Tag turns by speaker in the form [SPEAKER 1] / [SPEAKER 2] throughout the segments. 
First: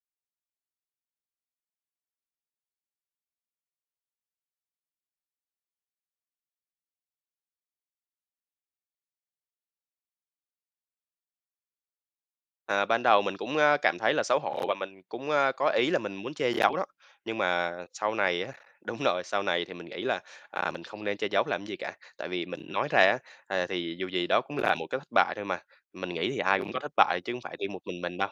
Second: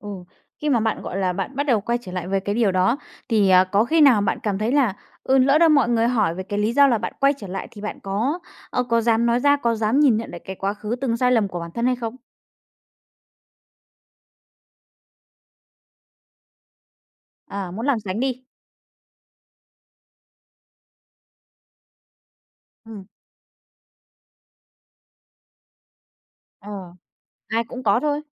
[SPEAKER 1] Ừ. Khi mà bạn, gọi là, bạn bắt đầu quay trở lại với cái điều đó, thì, à, có khi nào bạn cảm thấy là, ừ, lỡ đâu mọi người hỏi về cái lý do là bạn quay trở lại thì bạn có, ờ, có dám nói ra, có dám nhìn nhận về cái quá khứ từng sai lầm của bản thân hay không?
[SPEAKER 2] À, ban đầu mình cũng, a, cảm thấy là xấu hổ và mình cũng, a, có ý là mình muốn che giấu đó, nhưng
[SPEAKER 1] À,
[SPEAKER 2] mà
[SPEAKER 1] muốn lảng
[SPEAKER 2] sau
[SPEAKER 1] tránh đi.
[SPEAKER 2] này á đúng rồi, sau này thì mình nghĩ là, à, mình không nên che giấu làm gì cả. Tại vì mình nói ra
[SPEAKER 1] Ừm.
[SPEAKER 2] á, à, thì dù gì đó cũng là một cái thất bại thôi mà, mình nghĩ thì ai
[SPEAKER 1] Ờ,
[SPEAKER 2] cũng có thất bại chứ không phải
[SPEAKER 1] ai
[SPEAKER 2] đi một
[SPEAKER 1] cũng có
[SPEAKER 2] mình mình
[SPEAKER 1] thôi.
[SPEAKER 2] đâu.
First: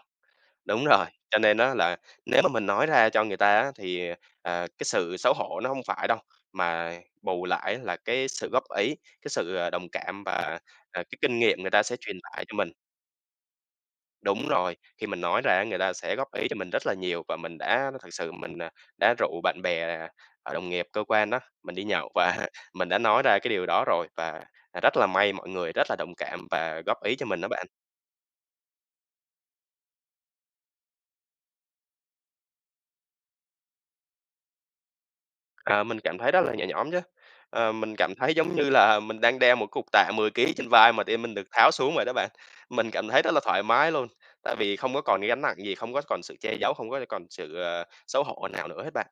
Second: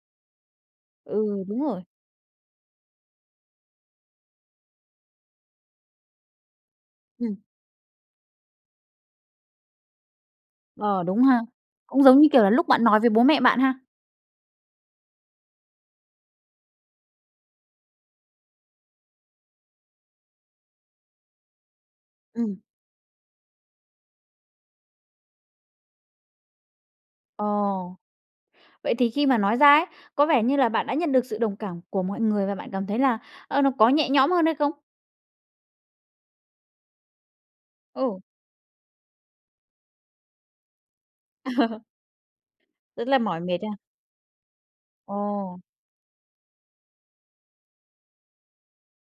[SPEAKER 2] Đúng rồi, cho
[SPEAKER 1] Ừ,
[SPEAKER 2] nên
[SPEAKER 1] đúng
[SPEAKER 2] á
[SPEAKER 1] rồi.
[SPEAKER 2] là, nếu mà mình nói ra cho người ta á, thì, à, cái sự xấu hổ nó hông phải đâu, mà
[SPEAKER 1] Ừm.
[SPEAKER 2] bù lại á là cái sự góp ý, cái sự, à, đồng cảm và, à,
[SPEAKER 1] Ờ,
[SPEAKER 2] cái
[SPEAKER 1] đúng
[SPEAKER 2] kinh
[SPEAKER 1] ha.
[SPEAKER 2] nghiệm người ta sẽ
[SPEAKER 1] Cũng
[SPEAKER 2] truyền
[SPEAKER 1] giống như, kiểu,
[SPEAKER 2] tải
[SPEAKER 1] là
[SPEAKER 2] cho
[SPEAKER 1] lúc
[SPEAKER 2] mình.
[SPEAKER 1] bạn nói với bố mẹ bạn ha.
[SPEAKER 2] Đúng rồi, khi mình nói ra á, người ta sẽ góp ý cho mình rất là nhiều. Và mình đã thật sự mình, à, đã rủ bạn bè, ờ, đồng nghiệp cơ quan đó, mình đi nhậu và
[SPEAKER 1] Ừm.
[SPEAKER 2] mình đã nói ra cái điều đó rồi, và rất là may mọi người rất là đồng cảm và góp ý cho mình
[SPEAKER 1] Ờ,
[SPEAKER 2] đó bạn.
[SPEAKER 1] vậy thì khi mà nói ra ấy, có vẻ như là bạn đã nhận được sự đồng cảm của mọi người và bạn cảm thấy là, ơ, nó có nhẹ nhõm hơn hay không?
[SPEAKER 2] À, mình cảm thấy rất là nhẹ nhõm chứ, ờ, mình cảm
[SPEAKER 1] Ừ.
[SPEAKER 2] thấy, giống như là, mình đang đeo một cục tạ 10 ký trên vai mà tự nhiên mình được tháo xuống vậy đó bạn. Mình
[SPEAKER 1] Rất
[SPEAKER 2] cảm
[SPEAKER 1] là
[SPEAKER 2] thấy rất là
[SPEAKER 1] mỏi mệt
[SPEAKER 2] thoải
[SPEAKER 1] ha?
[SPEAKER 2] mái luôn, tại vì không có còn cái gánh nặng
[SPEAKER 1] Ồ.
[SPEAKER 2] gì, không có còn sự che giấu, không có, ơ, còn sự, ờ, xấu hổ nào nữa hết bạn.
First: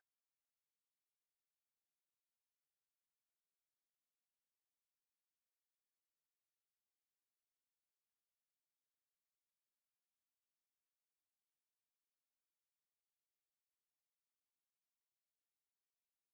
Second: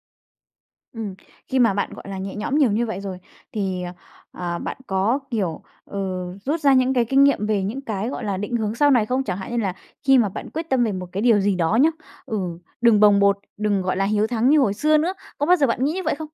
[SPEAKER 1] Ừm, khi mà bạn, gọi là, nhẹ nhõm nhiều như vậy rồi, thì, ờ, ờ, bạn có, kiểu, ừ, rút ra những cái kinh nghiệm về những cái, gọi là, định hướng sau này không? Chẳng hạn như là khi mà bạn quyết tâm về một cái điều gì đó nhá, ừ, đừng bồng bột, đừng, gọi là, hiếu thắng như hồi xưa nữa, có bao giờ bạn nghĩ như vậy không?